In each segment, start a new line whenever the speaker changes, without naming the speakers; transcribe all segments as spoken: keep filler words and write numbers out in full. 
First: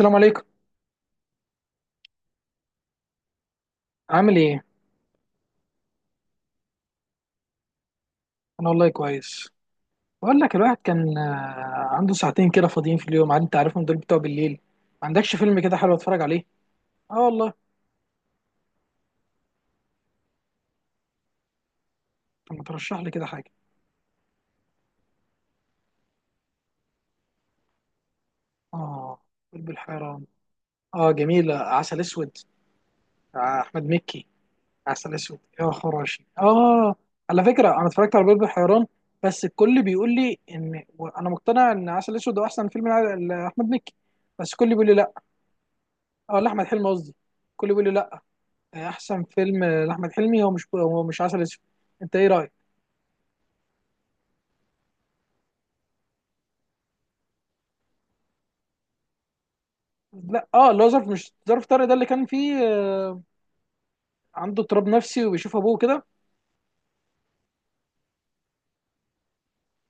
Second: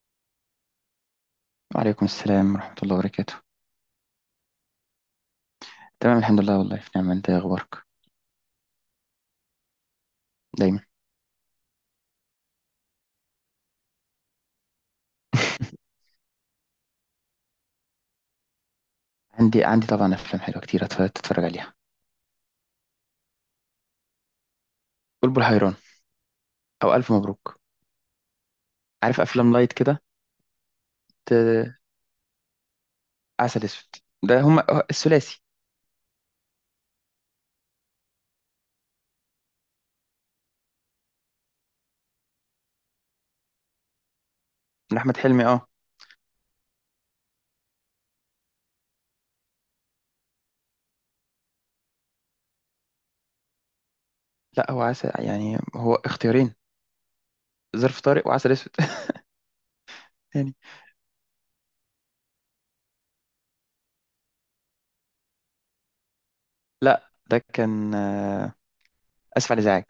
السلام عليكم.
وعليكم السلام ورحمة الله وبركاته.
عامل ايه؟
تمام، الحمد لله، والله في نعمة. انت إيه اخبارك؟
انا والله كويس. بقول لك الواحد
دايما.
كان آه، عنده ساعتين كده فاضيين في اليوم، عاد انت عارفهم دول بتوع بالليل. ما عندكش فيلم كده حلو اتفرج عليه؟ اه والله.
عندي عندي طبعا افلام حلوة كتير، أتف- تتفرج عليها.
طب ما ترشح لي كده حاجه.
بلبل حيران، او الف مبروك.
اه.
عارف افلام
قلب
لايت كده.
الحيران. اه،
ت...
جميله. عسل اسود. آه،
عسل
احمد
اسود.
مكي.
ده هم
عسل اسود
الثلاثي.
يا خراشي، اه. على فكره، انا اتفرجت على قلب الحيران. بس الكل بيقول لي ان. انا مقتنع ان عسل اسود هو احسن فيلم لاحمد مكي. بس الكل بيقول لي
من
لا.
احمد حلمي، اه.
اه، لاحمد حلمي قصدي. الكل بيقول لي لا. احسن فيلم لاحمد حلمي هو مش هو مش عسل اسود. انت ايه رايك؟
لا، هو عسل، يعني هو اختيارين: ظرف طارق وعسل اسود.
لا،
يعني
اه، اللي هو ظرف، مش ظرف طارق، ده اللي كان فيه آه، عنده اضطراب نفسي وبيشوف ابوه كده.
لا، ده كان آه، اسف على الازعاج.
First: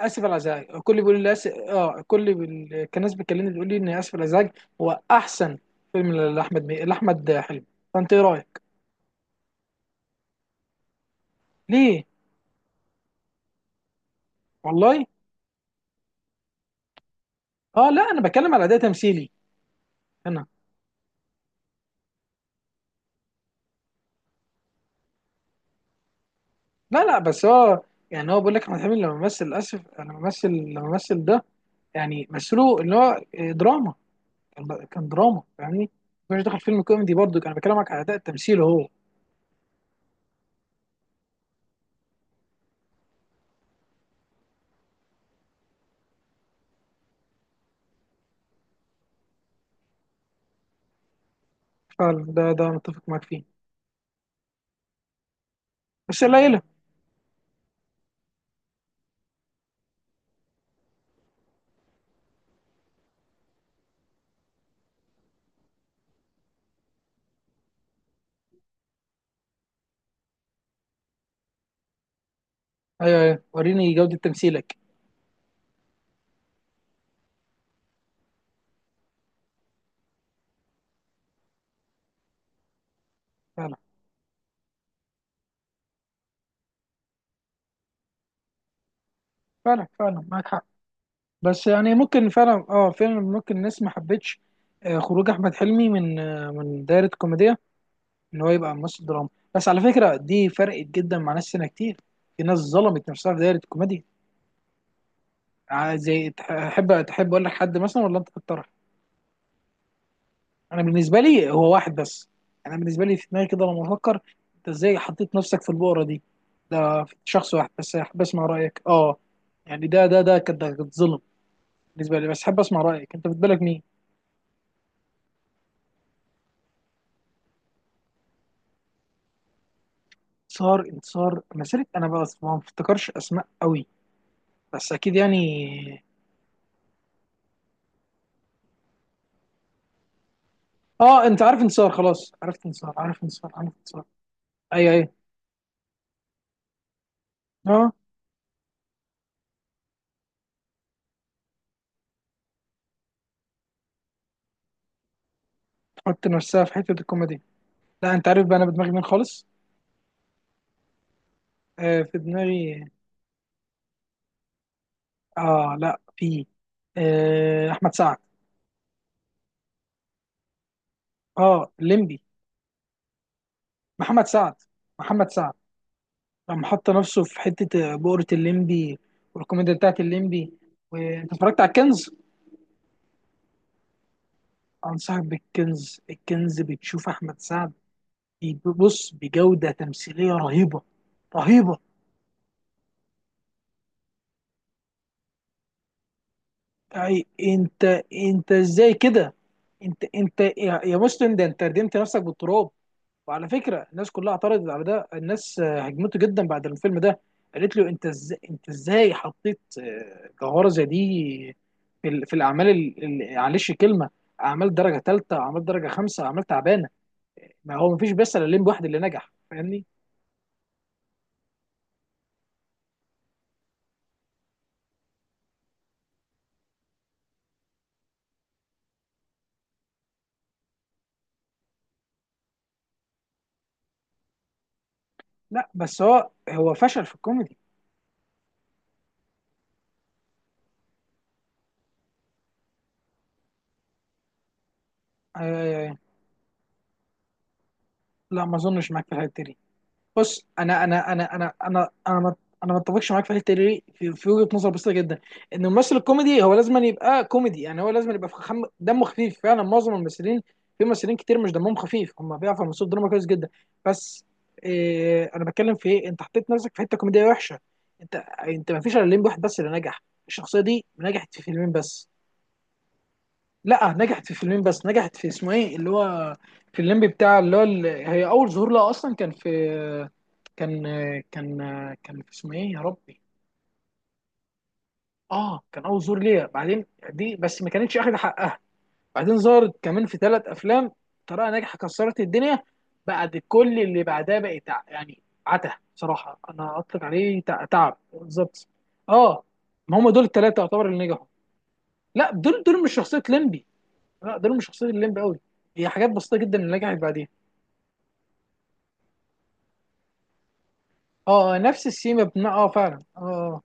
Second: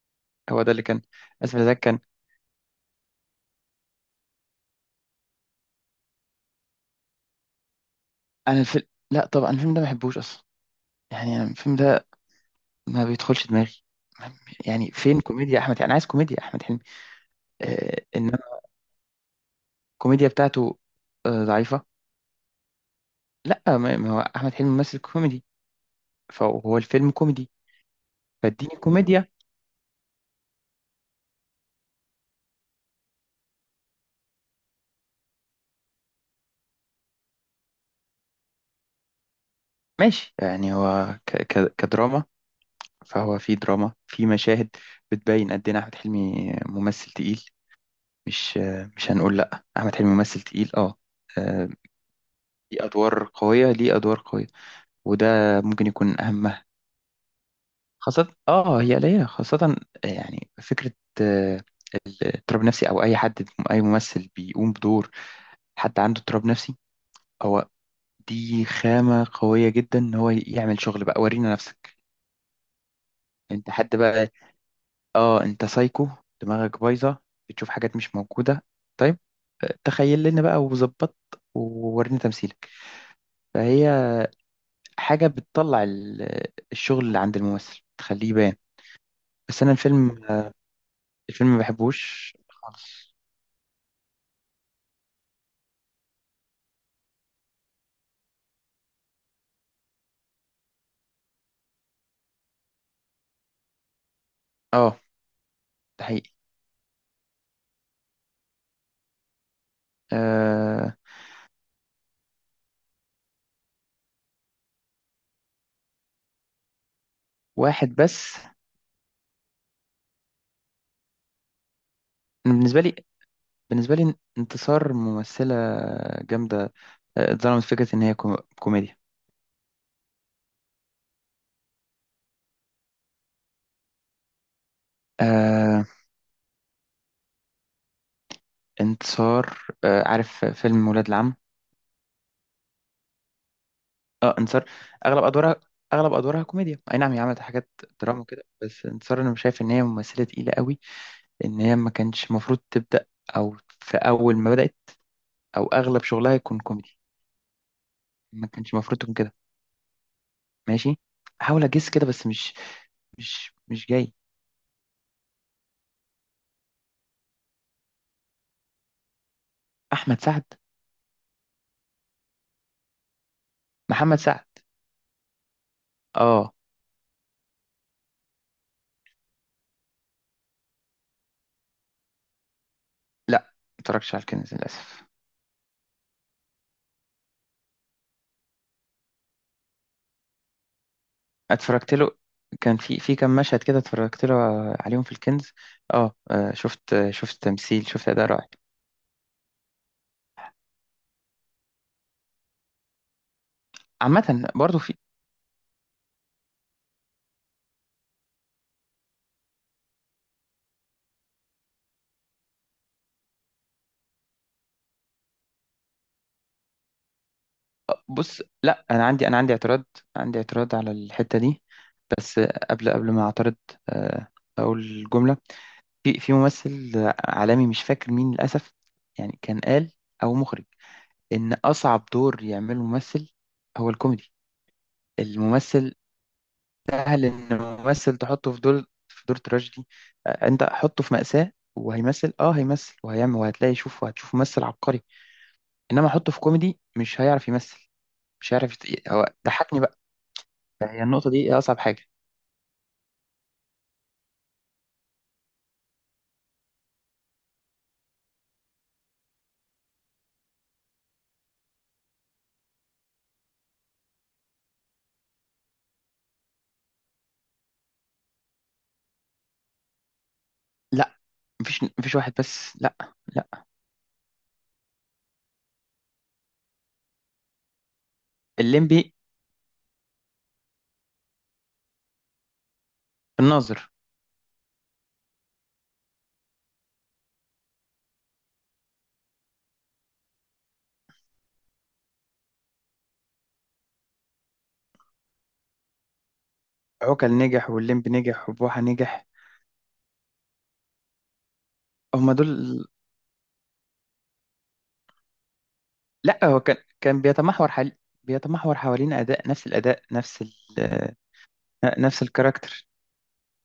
اسف على
هو
الازعاج.
ده اللي
الكل
كان.
بيقول لي اسف،
اسف على الازعاج
اه،
كان.
الكل بال... كان ناس بتكلمني بتقول لي ان اسف على الازعاج. هو احسن فيلم لاحمد مي... لاحمد حلمي. فانت ايه
انا
رايك؟
الفيلم، لا، طبعا الفيلم ده ما بحبوش اصلا. يعني أنا الفيلم
ليه؟
ده ما بيدخلش دماغي. ما- يعني
والله.
فين كوميديا احمد؟ انا عايز كوميديا احمد حلمي.
اه لا،
آه
انا
انما
بتكلم على اداء تمثيلي.
الكوميديا
انا.
بتاعته آه ضعيفه. لا، ما ما هو احمد حلمي ممثل كوميدي، فهو
لا
الفيلم
لا، بس
كوميدي.
هو، يعني هو بيقول لك
فاديني
احمد حلمي لما
كوميديا.
مثل اسف، لما مثل لما مثل ده، يعني مثله اللي هو آه، دراما. كان كان دراما، فاهمني؟ مش داخل فيلم كوميدي برضو، كان بكلمك على اداء التمثيل هو.
ماشي، يعني هو ك ك كدراما فهو في دراما، في مشاهد بتبين قد ايه احمد حلمي ممثل تقيل. مش، آه مش هنقول لا، احمد حلمي ممثل تقيل، اه. آه،
فعلا، ده ده أنا
ليه
متفق
ادوار
معاك فيه.
قويه، ليه ادوار قويه. وده ممكن يكون
بس
اهم.
قليله.
خاصة، اه هي قليلة. خاصة يعني فكرة آه، الاضطراب النفسي، او اي حد اي ممثل بيقوم بدور حد عنده اضطراب نفسي. هو دي خامة قوية جدا ان هو يعمل شغل. بقى ورينا نفسك.
ايوه، ايوه،
انت
وريني
حد
جوده
بقى،
تمثيلك.
اه، انت سايكو، دماغك بايظة، بتشوف حاجات مش موجودة. طيب، آه، تخيل لنا بقى وظبط وورينا تمثيلك.
فعلا،
فهي حاجة بتطلع ال- الشغل اللي عند الممثل تخليه يبان. بس انا
فعلا، فعلا
الفيلم،
معاك حق.
الفيلم ما
بس يعني ممكن
بحبوش
فعلا، اه
خالص،
فعلا ممكن الناس ما حبتش آه، خروج احمد حلمي من آه، من دايره كوميديا، ان هو يبقى ممثل دراما. بس على فكره دي فرقت جدا مع ناس سنه كتير. في ناس ظلمت نفسها في دايره الكوميديا.
اه.
ع-
ده
زي
حقيقي.
تح- تحب تحب اقول لك حد مثلا ولا انت تختار؟ انا
أه.
بالنسبه لي هو واحد بس. انا بالنسبه لي في دماغي كده لما افكر، انت ازاي حطيت نفسك في البؤره دي؟ ده شخص واحد
واحد
بس، حابب
بس.
اسمع رايك، اه. يعني ده ده ده كانت ده كانت ظلم بالنسبه لي، بس
أنا
حابب
بالنسبة
اسمع
لي،
رايك، انت في بالك مين؟
بالنسبة لي انتصار ممثلة جامدة. آه، اتظلمت فكرة إن هي كو- كوميديا.
انتصار انتصار مسيره، انا بس ما بفتكرش اسماء قوي، بس اكيد يعني.
أه، انتصار. أه، عارف فيلم ولاد
اه،
العم؟
انت عارف انتصار، خلاص عرفت انتصار، عارف انتصار، عارف انتصار.
اه، انتصار.
ايوه، ايوه.
أغلب أدوارها أغلب أدوارها كوميديا، أي نعم هي عملت حاجات
اه،
دراما وكده. بس انتصار أنا مش شايف إن هي ممثلة تقيلة قوي. إن هي ما كانش المفروض تبدأ، أو في أول ما بدأت أو أغلب
تحط
شغلها يكون
نفسها في حته
كوميدي.
الكوميدي. لا، انت عارف
ما
بقى انا
كانش
بدماغي
المفروض
مين
تكون كده.
خالص؟
ماشي، حاول أجس
آه
كده،
في
بس مش
دماغي.
مش مش جاي.
اه، لا، في. آه احمد سعد.
احمد سعد.
اه، الليمبي.
محمد
محمد
سعد.
سعد، محمد سعد،
اه،
لما حط نفسه في حته آه، بؤره الليمبي والكوميديا بتاعت الليمبي. وانت اتفرجت على الكنز؟
لا، ما اتفرجتش على الكنز للاسف.
انصحك بالكنز. الكنز بتشوف احمد سعد، بص بجوده تمثيليه رهيبه، رهيبه.
اتفرجت له، كان في في كام مشهد كده اتفرجت له عليهم في الكنز. اه، آه، شفت
يعني
شفت تمثيل،
انت
شفت اداء رائع.
انت ازاي كده؟ انت انت يا يا مسلم، ده انت ردمت نفسك بالتراب. وعلى فكره الناس كلها
عامه
اعترضت
برضو
على
في.
ده، الناس آه، هجمته جدا بعد الفيلم ده، قالت له انت ازاي انت ازاي حطيت آه، جوهره زي دي في, ال- في الاعمال ال- ال- معلش كلمه، اعمال درجه ثالثه، اعمال درجه خمسه، اعمال تعبانه. ما هو مفيش بس
بص،
الا الليمبي، واحد
لا،
اللي
انا عندي
نجح،
انا عندي
فاهمني؟
اعتراض. عندي اعتراض على الحته دي. بس قبل قبل ما اعترض آه، اقول جمله. في في ممثل عالمي مش فاكر مين للاسف، يعني كان قال او مخرج، ان اصعب دور يعمله ممثل هو الكوميدي.
لا
الممثل
بس هو هو فشل في
سهل
الكوميدي.
ان ممثل تحطه في دور، في دور تراجيدي. آه، انت حطه في مأساة وهيمثل، اه هيمثل وهيعمل وهتلاقي، شوف وهتشوف ممثل عبقري.
آه
انما حطه في كوميدي مش هيعرف يمثل.
لا،
مش
ما
هيعرف
اظنش معاك
يت...
في
هو
الحته دي.
ضحكني بقى.
بص انا
هي
انا
النقطة
انا انا
دي اصعب
انا
حاجة.
انا ما، انا ما اتفقش معاك في الحته دي، في في وجهه نظر بسيطه جدا، ان الممثل الكوميدي هو لازم أن يبقى كوميدي، يعني هو لازم أن يبقى خم... دمه خفيف. فعلا معظم الممثلين، في ممثلين كتير مش دمهم خفيف، هم بيعرفوا يمثلوا الدراما كويس جدا، بس إيه، انا بتكلم في ايه؟ انت حطيت نفسك في حته كوميديه وحشه. انت، انت ما فيش الا لين واحد بس اللي نجح. الشخصيه دي
لا،
نجحت في فيلمين
مفيش
بس.
مفيش واحد بس، لا. لا.
لا نجحت في فيلمين بس، نجحت في اسمه ايه اللي هو، في الليمبي بتاع اللي هو ال- هي اول ظهور لها اصلا
الليمبي.
كان في، كان كان كان في اسمه ايه يا ربي؟
الناظر.
اه كان اول ظهور ليها، بعدين دي بس ما كانتش اخد حقها. بعدين ظهرت كمان في ثلاث افلام، طريقه ناجحه كسرت الدنيا. بعد كل اللي بعدها بقى تع... يعني عته، صراحه انا اطلق
عوكل
عليه تع-
نجح،
تعب
والليمبي نجح،
بالظبط.
وبوحة نجح.
اه، ما هم دول الثلاثه يعتبر اللي نجحوا. لا،
هما
دول دول
دول.
مش شخصيه ليمبي، لا ده مش شخصية الليمب قوي، هي حاجات بسيطة
لا،
جدا
هو كان،
اللي نجحت
كان
بعديها.
بيتمحور حل... بيتمحور حوالين اداء، نفس الاداء، نفس ال... آه،
اه، نفس
نفس
السيما بناء، اه
الكاركتر.
فعلا، اه.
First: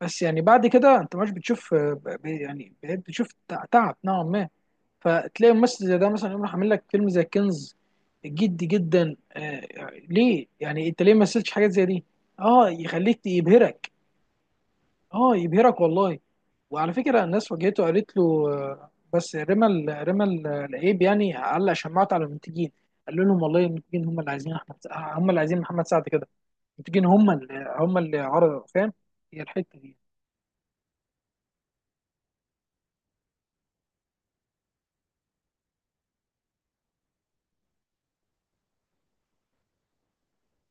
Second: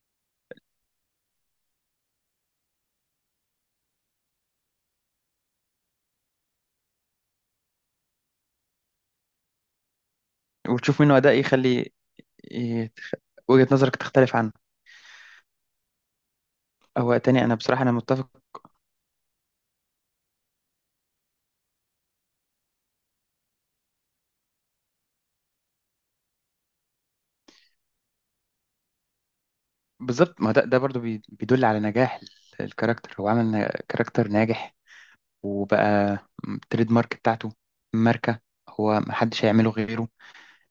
بس يعني بعد كده انت مش بتشوف، آه، ب- ب- يعني بقيت بتشوف تع- تعب نوعا ما. فتلاقي ممثل زي ده مثلا يقوم راح عامل لك فيلم زي كنز، جدي جدا. آه ليه يعني،
وتشوف
انت ليه
منه
ما
اداء
مثلتش حاجات زي
يخلي
دي؟ اه، يخليك
وجهة
يبهرك.
نظرك تختلف عن.
اه، يبهرك والله. وعلى
هو
فكره
تاني،
الناس
انا بصراحة
واجهته،
انا
قالت له،
متفق.
آه، بس رمى ال- رمى ال- العيب، يعني علق شماعته على المنتجين، قال لهم والله المنتجين هم اللي عايزين احمد سع- هم اللي عايزين محمد سعد كده. المنتجين هم اللي هم اللي عرضوا، فاهم؟ هي الحته دي.
بالظبط، ما ده ده برضو بي- بيدل على نجاح ال- الكاركتر. هو عمل ن- كاركتر ناجح وبقى م- تريد مارك بتاعته، ماركة. هو محدش هيعمله غيره.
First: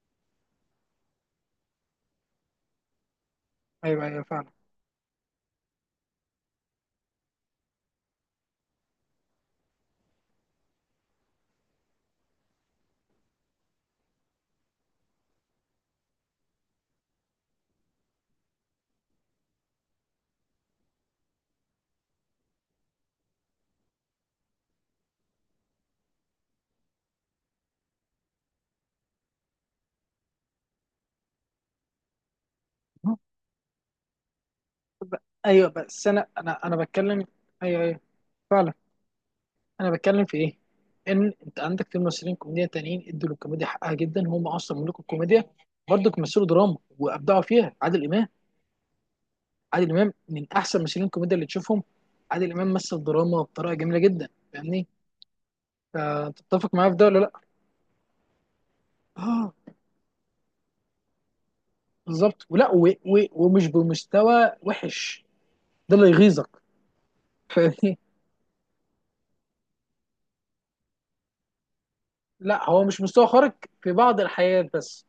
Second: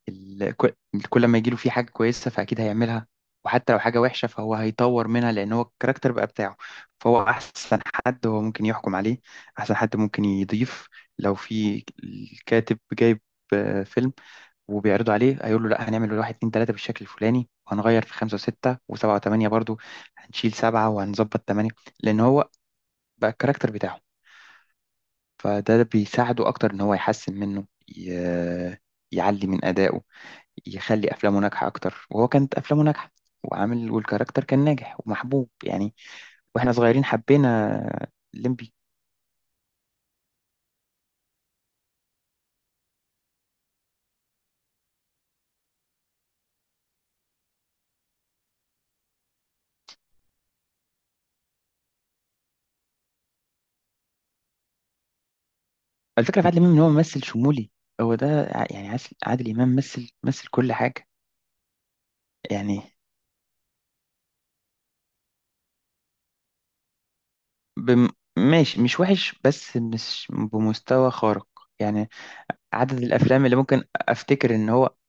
ال- كل، كل ما يجيله فيه حاجة كويسة فأكيد هيعملها، وحتى لو حاجة
ايوه، ايوه،
وحشة
فعلا.
فهو هيطور منها، لأن هو الكاركتر بقى بتاعه. فهو أحسن حد هو ممكن يحكم عليه، أحسن حد ممكن يضيف. لو في الكاتب جايب آه، فيلم وبيعرضوا عليه، هيقول له: لا، هنعمل واحد اتنين تلاتة بالشكل الفلاني، وهنغير في خمسة وستة وسبعة وتمانية، برضو هنشيل سبعة وهنظبط تمانية. لأن هو بقى الكاركتر بتاعه. فده بيساعده أكتر إن هو يحسن منه، ي... يعلي من أدائه، يخلي أفلامه ناجحة أكتر. وهو كانت أفلامه ناجحة وعامل، والكاركتر كان ناجح
ب-
ومحبوب
ايوه
يعني.
بس انا انا
وإحنا
انا
صغيرين
بتكلم، ايوه،
حبينا
ايوه، فعلا،
الليمبي.
انا بتكلم في ايه؟ ان انت عندك في ممثلين كوميديا تانيين ادوا للكوميديا حقها جدا، هم اصلا ملوك الكوميديا، برضه مثلوا دراما وابدعوا فيها. عادل امام، عادل امام من احسن ممثلين الكوميديا اللي تشوفهم. عادل امام مثل دراما بطريقه جميله جدا، فاهمني؟
الفكرة في عادل إمام
فتتفق
إن هو
معايا في ده ولا
ممثل
لا؟
شمولي. هو ده، ع- يعني عس- عادل
اه،
إمام مثل مثل كل حاجة.
بالظبط، ولا
يعني
و و ومش بمستوى وحش، ده اللي يغيظك، فاهمني؟
بم... ماشي، مش وحش، بس مش بمستوى خارق، يعني.
لا هو
عدد
مش مستوى
الافلام
خارق
اللي ممكن
في بعض
افتكر ان
الحاجات
هو،
بس،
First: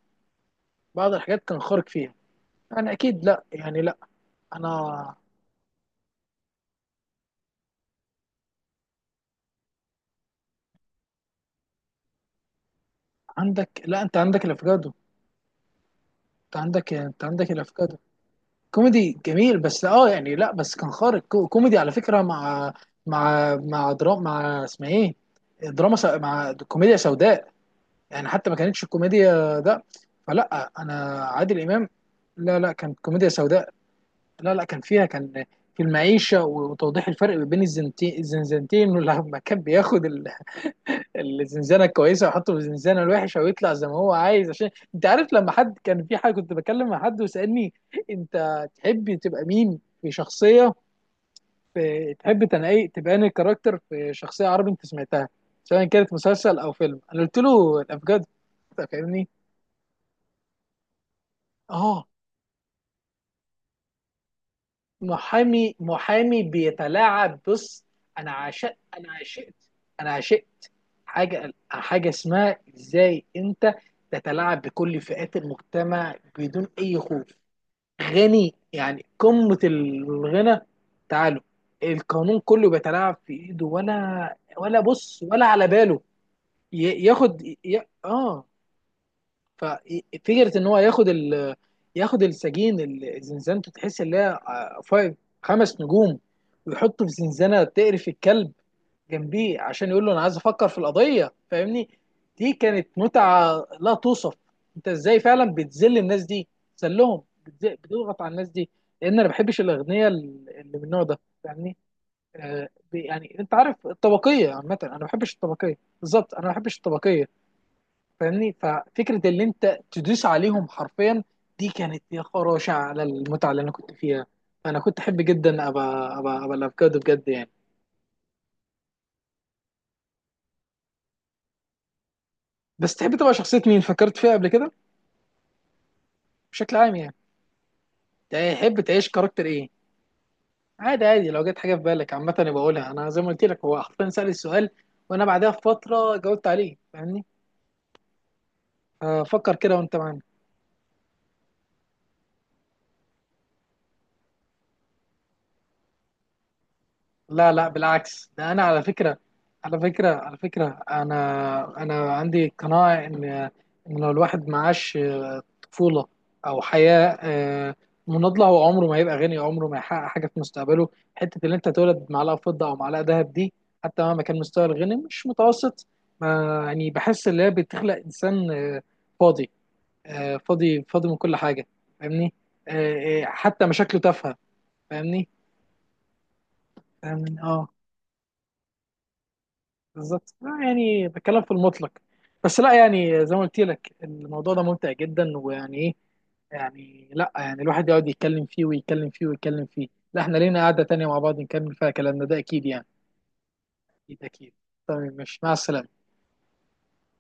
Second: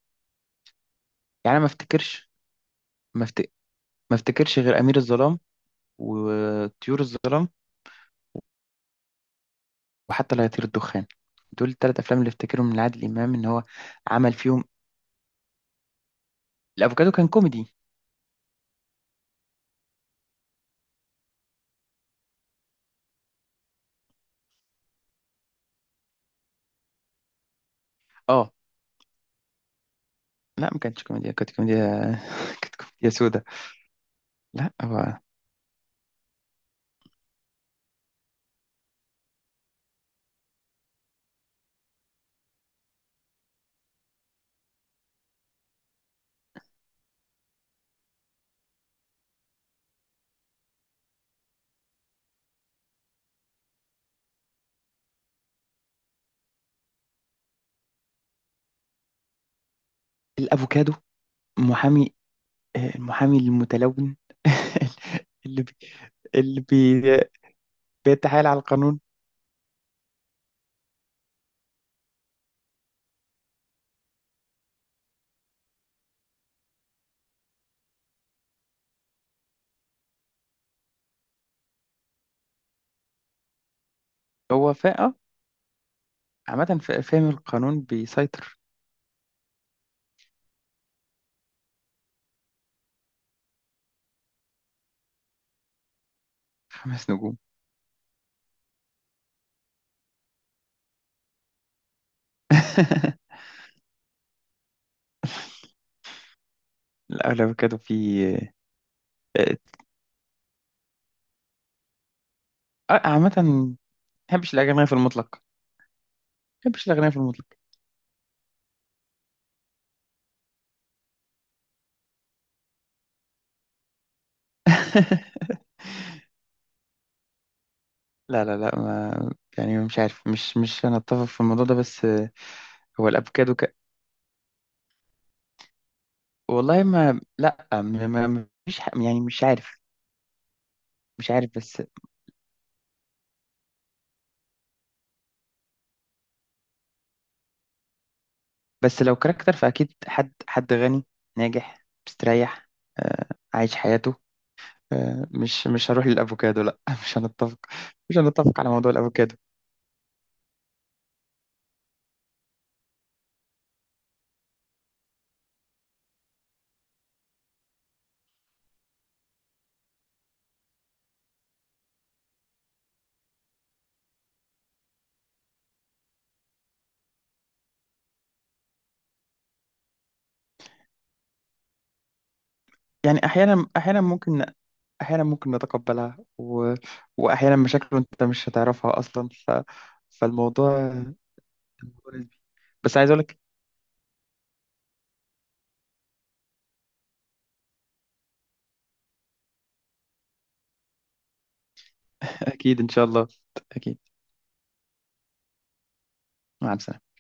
بعض الحاجات
يعني
كان
أنا ما
خارق فيها.
افتكرش.
انا
ما,
اكيد
أفت...
لا، يعني لا.
ما افتكرش غير امير
انا،
الظلام وطيور الظلام وحتى لا يطير الدخان. دول الثلاث افلام اللي افتكرهم من عادل امام ان هو
عندك، لا، انت
عمل
عندك
فيهم.
الافوكادو. انت عندك
الافوكادو
انت
كان
عندك
كوميدي.
الافوكادو. كوميدي جميل، بس اه يعني لا بس كان خارق، كو- كوميدي على فكرة، مع، مع مع دراما، مع اسمها ايه، دراما سو... مع كوميديا سوداء. يعني حتى
اه،
ما كانتش الكوميديا ده،
لا،
فلا
ما كانش
انا
كوميديا، كانت
عادل
كوميديا.
امام. لا، لا،
كانت
كانت
كوميديا
كوميديا
سودا.
سوداء. لا، لا،
لا،
كان فيها
هو
كان في المعيشة، وتوضيح الفرق بين الزنتين الزنزانتين، ولما كان بياخد الزنزانه الكويسه ويحطه في الزنزانه الوحشه ويطلع زي ما هو عايز. عشان، انت عارف، لما حد كان في حاجه، كنت بتكلم مع حد وسالني، انت تحب تبقى مين في شخصيه؟ في تحب تنقي تبان الكاركتر في شخصيه عربي، انت سمعتها سواء كانت مسلسل او فيلم، انا قلت له الافجار، فاهمني؟
الافوكادو
اه،
محامي، آه، المحامي المتلون. اللي بي...
محامي، محامي
اللي بي...
بيتلاعب، بص. انا
بيتحايل على
عشقت
القانون.
انا عشقت انا عشقت حاجه حاجه اسمها ازاي، انت تتلاعب بكل فئات المجتمع بدون اي خوف، غني يعني قمه الغنى، تعالوا، القانون كله بيتلاعب في ايده، ولا
هو
ولا
فا آه،
بص ولا على باله.
عامة فا-
ي-
فاهم،
ياخد ي...
القانون
اه
بيسيطر.
ففكره ان هو ياخد ال... ياخد السجين اللي زنزانته تحس ان هي آه، فايف، خمس نجوم، ويحطه
خمس
في
نجوم
زنزانه تقرف الكلب جنبيه، عشان يقول له انا عايز افكر في القضيه، فاهمني؟ دي كانت متعه لا توصف. انت ازاي فعلا بتذل الناس دي؟ ذلهم. بتز-
الأغلب
بتضغط
في
على الناس دي، لان انا ما
آه، آه،
بحبش الاغنياء اللي من النوع ده، فاهمني؟ آه، ب-
عامة
يعني انت
ما
عارف الطبقيه،
بحبش
عامه
الأغنياء في
انا ما بحبش
المطلق، ما
الطبقيه، بالظبط انا ما بحبش
بحبش الأغنياء في
الطبقيه،
المطلق.
فاهمني؟ ففكره اللي انت تدوس عليهم حرفيا، دي كانت يا خراشة على المتعه اللي انا كنت فيها. انا كنت احب جدا ابقى ابقى ابقى الافوكادو بجد يعني.
لا، لا، لا، ما يعني مش عارف. مش مش أنا أتفق في الموضوع ده، بس آه،
بس
هو
تحب تبقى
الأفوكادو
شخصيه
ك...
مين فكرت فيها قبل كده؟ بشكل
والله،
عام يعني،
ما لا ما ما- ما-
تحب
مش ح-
تعيش
يعني مش
كاركتر ايه؟
عارف.
عادي، عادي،
مش
لو
عارف،
جت حاجه في
بس.
بالك عامه أنا بقولها. انا زي ما قلت لك، هو حرفيا سأل السؤال وانا بعدها بفتره جاوبت عليه، فاهمني؟
بس لو
آه،
كاركتر
فكر كده
فأكيد
وانت معايا.
حد حد غني، ناجح، مستريح، آه، عايش حياته. آه، مش مش هروح للافوكادو، لا. مش
لا،
هنتفق.
لا،
مش
بالعكس، ده
هنتفق
انا
على
على
موضوع
فكره
الافوكادو.
على فكره على فكره انا انا عندي قناعه ان ان لو الواحد معاش آه، طفوله، او حياه آه، مناضله، هو عمره ما هيبقى غني، عمره ما هيحقق حاجه في مستقبله. حته اللي انت تولد معلقه فضه او معلقه ذهب دي، حتى مهما كان مستوى الغني مش متوسط، ما يعني بحس ان هي بتخلق انسان آه، فاضي، آه، فاضي فاضي من كل حاجه، فاهمني؟ آه، آه،
يعني
حتى
احيانا
مشاكله
احيانا
تافهه،
ممكن، احيانا
فاهمني؟
ممكن نتقبلها و...
فاهمني،
واحيانا
اه،
مشاكله انت مش هتعرفها اصلا، ف...
بالظبط، لا
فالموضوع،
يعني
الموضوع
بتكلم في المطلق.
نسبي.
بس لا
بس عايز اقول
يعني زي
لك.
ما قلت لك الموضوع ده ممتع جدا، ويعني ايه، يعني لا يعني الواحد يقعد يتكلم فيه، ويتكلم فيه، ويتكلم فيه. لا احنا لينا قعدة تانية مع بعض نكمل فيها كلامنا ده، اكيد
اكيد
يعني.
ان شاء الله. اكيد.
اكيد، اكيد. طيب، مش مع السلامة.
مع السلامه.